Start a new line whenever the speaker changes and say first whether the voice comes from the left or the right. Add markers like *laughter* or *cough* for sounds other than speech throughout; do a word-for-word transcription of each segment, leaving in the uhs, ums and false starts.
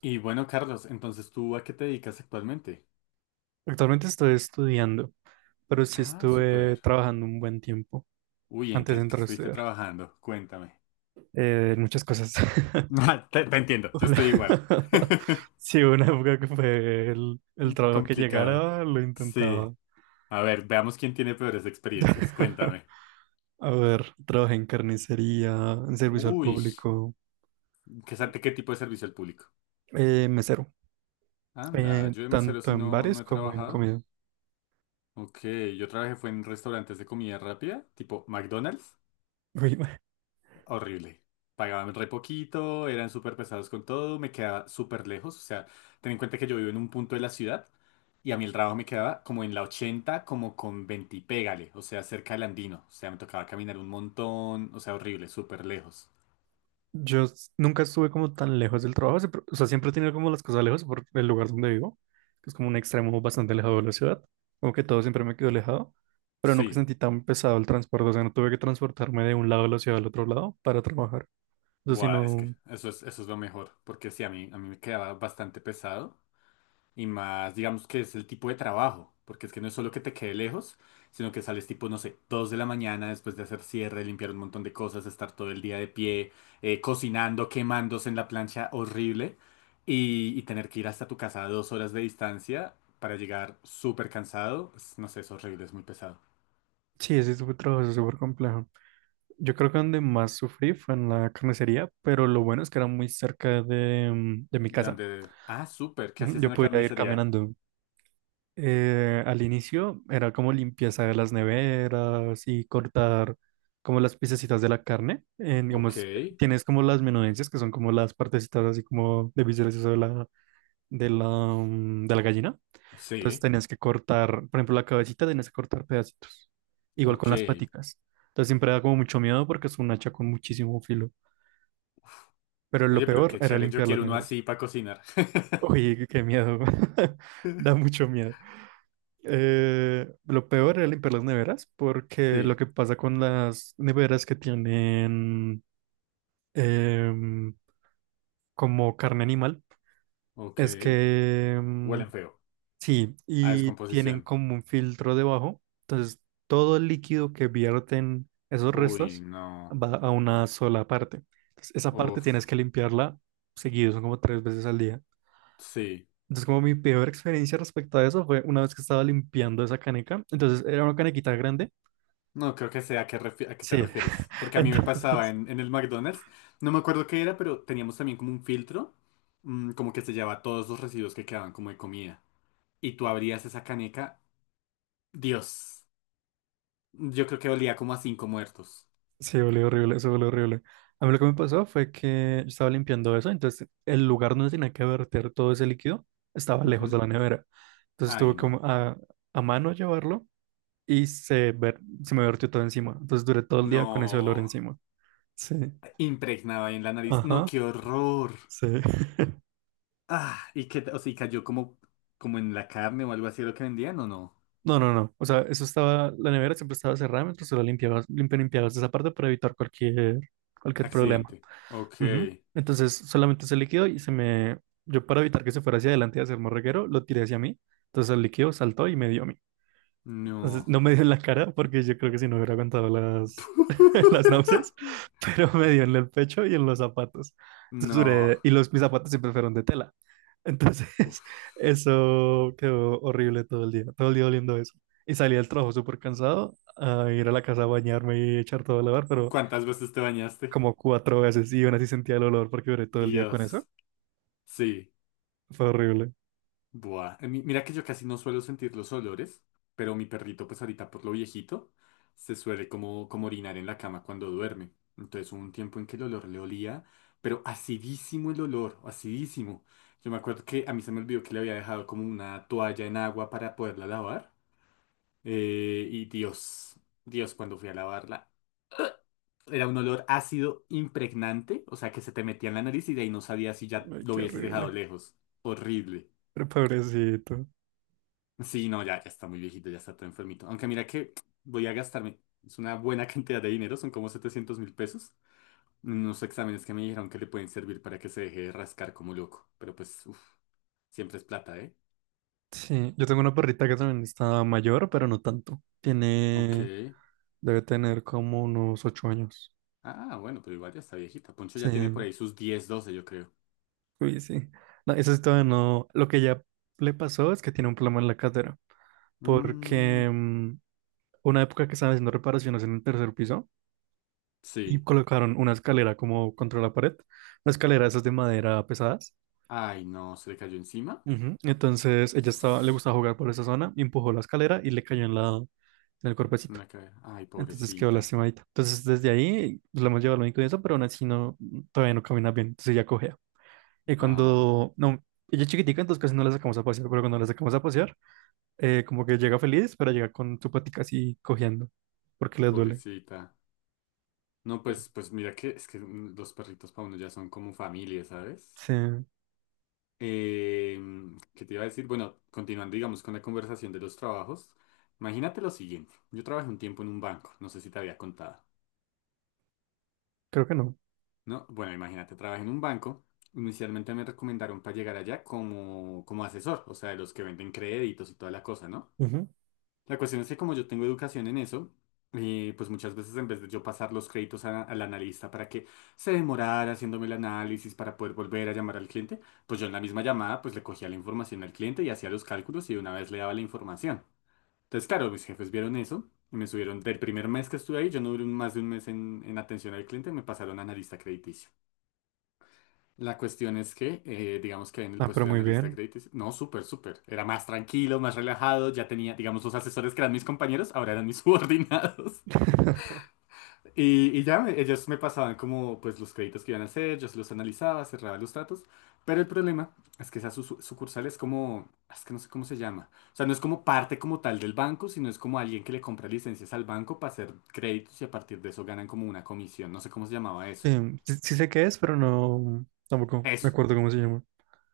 left: Y bueno, Carlos, entonces ¿tú a qué te dedicas actualmente?
right: Actualmente estoy estudiando, pero sí
left: Ah,
right: estuve
left: súper.
right: trabajando un buen tiempo
left: Uy, ¿en
right: antes de
left: qué, qué
right: entrar a
left: estuviste
right: estudiar.
left: trabajando? Cuéntame. *laughs*
right: Eh, muchas cosas. *laughs*
left: Ah, Te, te entiendo, yo
right: Hola.
left: estoy igual.
right: *laughs*
left: *laughs*
right: Sí, hubo una época que fue el, el trabajo que
left: Complicado.
right: llegara, lo
left: Sí.
right: intentaba.
left: A ver, veamos quién tiene peores experiencias.
right: *laughs*
left: Cuéntame.
right: A ver, trabajé en carnicería, en servicio al
left: Uy,
right: público,
left: ¿qué, sa- qué tipo de servicio al público?
right: eh, mesero,
left: Anda,
right: eh,
left: yo de mesero
right: tanto
left: sí
right: en
left: no,
right: bares
left: no he
right: como en
left: trabajado.
right: comida.
left: Ok, yo trabajé fue en restaurantes de comida rápida, tipo McDonald's.
right: Uy. *laughs*
left: Horrible. Pagaban re poquito, eran súper pesados con todo, me quedaba súper lejos. O sea, ten en cuenta que yo vivo en un punto de la ciudad y a mí el trabajo me quedaba como en la ochenta como con veinte y pégale, o sea, cerca del Andino. O sea, me tocaba caminar un montón, o sea, horrible, súper lejos.
right: Yo s- nunca estuve como tan lejos del trabajo, siempre... O sea, siempre he tenido como las cosas lejos por el lugar donde vivo, que es como un extremo bastante alejado de la ciudad, como que todo siempre me quedó alejado, pero nunca
left: Sí,
right: sentí tan pesado el transporte. O sea, no tuve que transportarme de un lado de la ciudad al otro lado para trabajar. O sea,
left: buah, es que
right: sino,
left: eso es, eso es lo mejor, porque sí, a mí, a mí me quedaba bastante pesado. Y más, digamos que es el tipo de trabajo, porque es que no es solo que te quede lejos, sino que sales tipo, no sé, dos de la mañana después de hacer cierre, limpiar un montón de cosas, estar todo el día de pie, eh, cocinando, quemándose en la plancha horrible y, y tener que ir hasta tu casa a dos horas de distancia para llegar súper cansado. es- No sé, es horrible, es muy pesado.
right: sí, ese fue trabajo súper complejo. Yo creo que donde más sufrí fue en la carnicería, pero lo bueno es que era muy cerca de, mm, de mi
left: ¿De
right: casa.
left: dónde? Ah, súper, ¿qué
right: Ujú.
left: hacías
right: Yo
left: en la
right: podía ir
left: carnicería?
right: caminando. Eh, al inicio era como limpieza de las neveras y cortar como las piececitas de la carne. En,
left: Ok,
right: digamos, tienes como las menudencias, que son como las partecitas así como de vísceras y eso de la, de la, mm, de la gallina. Entonces
left: sí,
right: tenías que cortar, por ejemplo, la cabecita, tenías que cortar pedacitos. Igual con
left: ok.
right: las paticas. Entonces siempre da como mucho miedo porque es un hacha con muchísimo filo. Pero lo
left: Oye, pero
right: peor
left: qué
right: era
left: chévere, yo
right: limpiar las
left: quiero uno así
right: neveras.
left: para cocinar. *laughs*
right: Uy, qué miedo. *laughs* Da mucho miedo. Eh, lo peor era limpiar las neveras, porque lo
left: Sí,
right: que pasa con las neveras que tienen em, como carne animal
left: ok.
right: es que em,
left: Huelen feo.
right: sí,
left: A
right: y tienen
left: descomposición.
right: como un filtro debajo, entonces todo el líquido que vierten esos
left: Uy,
right: restos
left: no.
right: va a una sola parte. Entonces, esa parte
left: Uf,
right: tienes que limpiarla seguido, son como tres veces al día.
left: sí.
right: Entonces, como mi peor experiencia respecto a eso fue una vez que estaba limpiando esa caneca, entonces era una canequita grande.
left: No creo que sea a qué, refi- a qué te
right: Sí.
left: refieres. Porque a mí me pasaba
right: Entonces,
left: en, en el McDonald's. No me acuerdo qué era, pero teníamos también como un filtro. Mm, como que se llevaba todos los residuos que quedaban como de comida. Y tú abrías esa caneca. Dios. Yo creo que olía como a cinco muertos.
right: *laughs* sí, volvió horrible, eso volvió horrible. A mí lo que me pasó fue que yo estaba limpiando eso, entonces el lugar donde tenía que verter todo ese líquido estaba lejos de
left: Ujú.
right: la nevera. Entonces tuve
left: Ay,
right: como
left: no.
right: a, a mano llevarlo y se, ver, se me vertió todo encima. Entonces duré todo el día con ese olor
left: No.
right: encima. Sí,
left: Impregnaba ahí en la nariz. No,
right: ajá,
left: qué horror.
right: sí. *laughs*
left: Ah, y que, o sea, y cayó como, como en la carne o algo así lo que vendían, ¿o no?
right: No, no, no. O sea, eso estaba, la nevera siempre estaba cerrada mientras tú la limpiabas, limpi- limpiabas esa parte para evitar cualquier, cualquier problema.
left: Accidente. Ok.
right: Ujú. Entonces solamente ese líquido y se me... Yo para evitar que se fuera hacia adelante y hacer morreguero, lo tiré hacia mí. Entonces el líquido saltó y me dio a mí. Entonces
left: No.
right: no me dio en la cara porque yo creo que si no hubiera aguantado las, *laughs* las náuseas,
left: *laughs*
right: pero me dio en el pecho y en los zapatos. Entonces
left: No.
right: duré- Y los, mis zapatos siempre fueron de tela. Entonces
left: Uf.
right: *laughs* eso quedó horrible todo el día, todo el día oliendo eso. Y salí del trabajo súper cansado a ir a la casa a bañarme y echar todo a lavar, pero
left: ¿Cuántas veces te bañaste?
right: como cuatro veces y aún así sentía el olor porque duré todo el día con eso.
left: Dios. Sí.
right: Fue horrible.
left: Buah. Eh, mi- Mira que yo casi no suelo sentir los olores, pero mi perrito, pues ahorita por lo viejito, se suele como, como orinar en la cama cuando duerme. Entonces hubo un tiempo en que el olor le olía, pero acidísimo el olor, acidísimo. Yo me acuerdo que a mí se me olvidó que le había dejado como una toalla en agua para poderla lavar. Eh, y Dios, Dios, cuando fui a lavarla, era un olor ácido impregnante, o sea que se te metía en la nariz y de ahí no sabía si ya
right: Ay,
left: lo
right: qué
left: hubieses dejado
right: horrible.
left: lejos. Horrible.
right: Pero pobrecito.
left: Sí, no, ya, ya está muy viejito, ya está todo enfermito. Aunque mira que voy a gastarme, es una buena *laughs* cantidad de dinero, son como setecientos mil pesos. En unos exámenes que me dijeron que le pueden servir para que se deje de rascar como loco. Pero pues, uff, siempre es plata, ¿eh?
right: Sí, yo tengo una perrita que también está mayor, pero no tanto.
left: Ok.
right: Tiene, debe tener como unos ocho años.
left: Ah, bueno, pero igual ya está viejita. Poncho
right: Sí,
left: ya tiene por ahí sus diez doce yo creo.
right: uy, sí. No, eso es todavía no. Lo que ya le pasó es que tiene un problema en la cadera.
left: Mm,
right: Porque mm, una época que estaban haciendo reparaciones en el tercer piso y
left: sí.
right: colocaron una escalera como contra la pared, una escalera esas de madera pesadas.
left: Ay, no, se le cayó encima.
right: Ujú. Entonces ella estaba, le gustaba jugar por esa zona, y empujó la escalera y le cayó en la, en el
left: En
right: cuerpecito.
left: la cabeza. Ay,
right: Entonces quedó
left: pobrecita.
right: lastimadita. Entonces desde ahí pues, la hemos llevado al médico y eso, pero aún así no, todavía no camina bien. Entonces ella cojea. Y
left: Ah,
right: cuando, no, ella es chiquitica, entonces casi no la sacamos a pasear, pero cuando la sacamos a pasear, eh, como que llega feliz, pero llega con su patica así cojeando, porque le duele.
left: pobrecita. No,
right: Sí.
left: pues, pues mira que es que mm, los perritos para uno ya son como familia, ¿sabes?
right: Sí,
left: Eh, ¿Qué te iba a decir? Bueno, continuando, digamos, con la conversación de los trabajos. Imagínate lo siguiente. Yo trabajé un tiempo en un banco, no sé si te había contado,
right: creo que no.
left: ¿no? Bueno, imagínate, trabajé en un banco. Inicialmente me recomendaron para llegar allá como, como asesor, o sea, de los que venden créditos y toda la cosa, ¿no?
right: Ujú.
left: La cuestión es que como yo tengo educación en eso, eh, pues muchas veces en vez de yo pasar los créditos a- al analista para que se demorara haciéndome el análisis para poder volver a llamar al cliente, pues yo en la misma llamada pues le cogía la información al cliente y hacía los cálculos y de una vez le daba la información. Entonces, claro, mis jefes vieron eso y me subieron del primer mes que estuve ahí, yo no duré un- más de un mes en, en atención al cliente, me pasaron a analista crediticio. La cuestión es que, eh, digamos que en el
right: Ah, pero
left: puesto de
right: muy
left: analista de
right: bien.
left: créditos, no, súper, súper. Era más tranquilo, más relajado. Ya tenía, digamos, los asesores que eran mis compañeros, ahora eran mis *laughs* subordinados.
right: *laughs*
left: Y, y ya me- ellos me pasaban como, pues, los créditos que iban a hacer, yo se los analizaba, cerraba los tratos. Pero el problema es que esa su- su- sucursal es como, es que no sé cómo se llama. O sea, no es como parte como tal del banco, sino es como alguien que le compra licencias al banco para hacer créditos y a partir de eso ganan como una comisión. No sé cómo se llamaba
right: Sí,
left: eso.
right: sí, sí sé qué es, pero no, tampoco me
left: Eso.
right: acuerdo cómo se llama.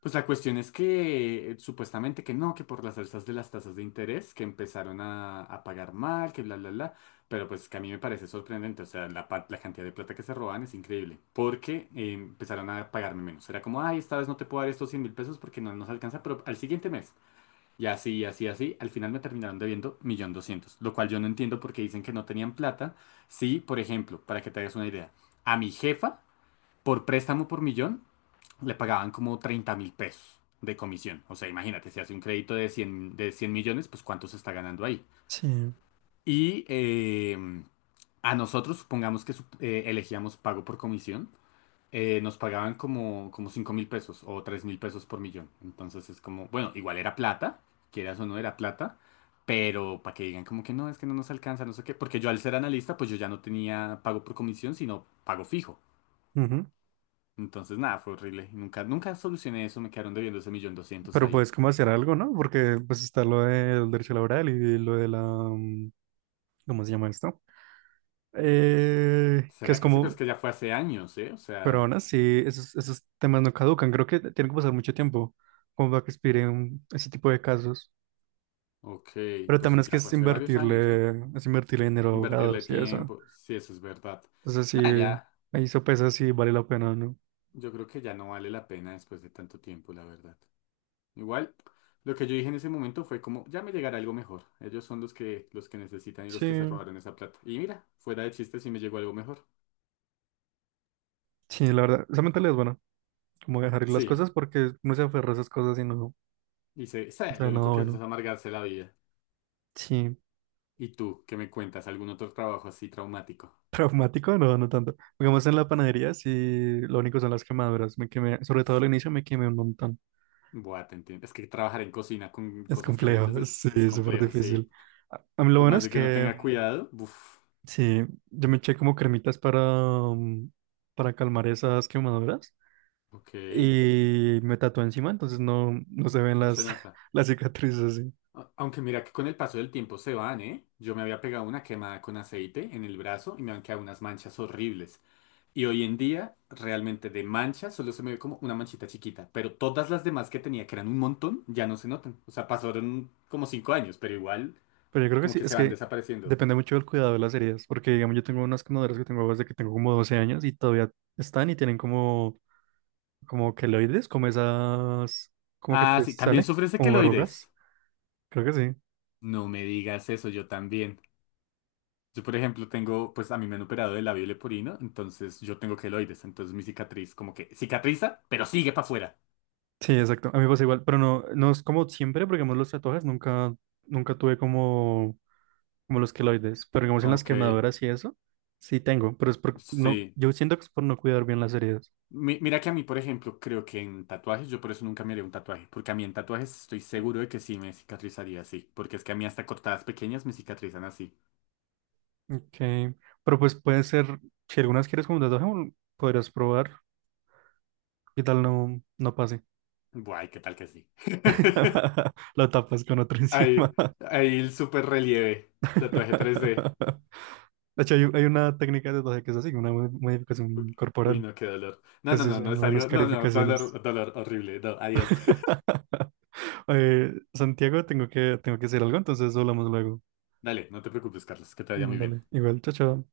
left: Pues la cuestión es que eh, supuestamente que no, que por las alzas de las tasas de interés que empezaron a, a pagar mal, que bla, bla, bla, pero pues que a mí me parece sorprendente, o sea, la, pa- la cantidad de plata que se roban es increíble, porque eh, empezaron a pagarme menos, era como, ay, esta vez no te puedo dar estos cien mil pesos porque no nos alcanza, pero al siguiente mes, y así, así, así, al final me terminaron debiendo un millón doscientos mil, lo cual yo no entiendo porque dicen que no tenían plata, si, por ejemplo, para que te hagas una idea, a mi jefa, por préstamo por millón le pagaban como treinta mil pesos de comisión. O sea, imagínate, si hace un crédito de cien de cien millones, pues cuánto se está ganando ahí.
right: Sí.
left: Y eh, a nosotros, supongamos que su- eh, elegíamos pago por comisión, eh, nos pagaban como, como cinco mil pesos o tres mil pesos por millón. Entonces es como, bueno, igual era plata, quieras o no era plata. Pero para que digan como que no, es que no nos alcanza, no sé qué, porque yo al ser analista, pues yo ya no tenía pago por comisión, sino pago fijo.
right: Ujú.
left: Entonces, nada, fue horrible. Y Nunca, nunca solucioné eso, me quedaron debiendo ese millón doscientos
right: Pero
left: ahí.
right: puedes como hacer algo, ¿no? Porque pues está lo del derecho laboral y lo de la... mm, ¿Cómo se llama esto? Eh, que
left: ¿Será
right: es
left: que sí? Pero es
right: como...
left: que ya fue hace años, ¿eh? O
right: Pero aún
left: sea,
right: así, esos, esos temas no caducan. Creo que tiene que pasar mucho tiempo como para que expiren ese tipo de casos.
left: ok,
right: Pero
left: pues
right: también es que
left: ya fue
right: es
left: hace varios años, ¿eh?
right: invertirle, es invertirle dinero a
left: Invertirle
right: abogados y eso.
left: tiempo, sí, eso es verdad.
right: Entonces
left: Nada,
right: sí,
left: ya,
right: ahí sopesa si vale la pena o no.
left: yo creo que ya no vale la pena después de tanto tiempo, la verdad. Igual, lo que yo dije en ese momento fue como, ya me llegará algo mejor. Ellos son los que, los que, necesitan y los que se
right: Sí,
left: robaron esa plata. Y mira, fuera de chistes sí me llegó algo mejor.
right: sí, la verdad. Esa mentalidad es buena. Como dejar ir las
left: Sí,
right: cosas porque no se aferra a esas cosas y no,
left: y sé,
right: no
left: sé,
right: sabe
left: lo único
right: nada
left: que hace
right: bueno.
left: es amargarse la vida.
right: Sí.
left: ¿Y tú qué me cuentas? ¿Algún otro trabajo así traumático?
right: Traumático, no, no tanto. Digamos en la panadería, sí, lo único son las quemaduras. Me quemé, sobre todo al inicio me quemé un montón.
left: Buah, te entiendo. Es que trabajar en cocina con
right: Es
left: cosas
right: complejo,
left: calientes
right: *laughs* sí,
left: es, es
right: es súper
left: complejo, sí.
right: difícil. A, a mí lo
left: Por
right: bueno
left: más
right: es
left: de que uno
right: que,
left: tenga
right: mm,
left: cuidado, uff,
right: sí, yo me eché como cremitas para, mm, para calmar esas quemaduras
left: ok,
right: y me tatué encima, entonces no, no se ven
left: no se
right: las,
left: nota.
right: *laughs* las cicatrices, sí.
left: A- Aunque mira que con el paso del tiempo se van, ¿eh? Yo me había pegado una quemada con aceite en el brazo y me han quedado unas manchas horribles. Y hoy en día, realmente de manchas solo se me ve como una manchita chiquita. Pero todas las demás que tenía, que eran un montón, ya no se notan. O sea, pasaron como cinco años, pero igual
right: Pero yo creo que
left: como
right: sí,
left: que se
right: es
left: van
right: que
left: desapareciendo.
right: depende mucho del cuidado de las heridas, porque digamos yo tengo unas quemaduras que tengo desde que tengo como doce años y todavía están y tienen como como queloides, como esas, como que
left: Ah,
right: te
left: sí, también
right: sale,
left: sufres de
right: como verrugas,
left: queloides.
right: creo que sí.
left: No me digas eso, yo también. Yo, por ejemplo, tengo, pues a mí me han operado del labio leporino, entonces yo tengo queloides, entonces mi cicatriz como que cicatriza, pero sigue para afuera.
right: Sí, exacto, a mí me pasa igual, pero no, no es como siempre, porque digamos los tatuajes nunca, nunca tuve como, como los queloides, pero digamos en las
left: Ok,
right: quemaduras y eso, sí tengo, pero es por, no,
left: sí.
right: yo siento que es por no cuidar bien las heridas.
left: Mi- mira que a mí, por ejemplo, creo que en tatuajes, yo por eso nunca me haría un tatuaje, porque a mí en tatuajes estoy seguro de que sí me cicatrizaría así, porque es que a mí hasta cortadas pequeñas me cicatrizan así.
right: Ok, pero pues puede ser, si algunas quieres como un tatuaje, un- podrías probar, qué tal no, no pase.
left: Guay, ¿qué tal que sí? *laughs*
right: *laughs* Lo tapas con otro encima.
left: Ahí, ahí el super relieve, tatuaje tres d.
right: *laughs* De hecho, hay, hay una técnica de tatuaje que es así, una mo- modificación
left: Uy,
right: corporal,
left: no, qué dolor. No,
right: que
left: no,
right: se
left: no, no es
right: llaman
left: algo. No, no,
right: escarificaciones.
left: dolor, dolor horrible. No, adiós. *laughs*
right: *laughs* Oye, Santiago, tengo que, tengo que hacer algo, entonces hablamos luego.
left: Dale, no te preocupes, Carlos, que te vaya
right: Mm,
left: muy bien.
right: Dale, igual, chao, chao.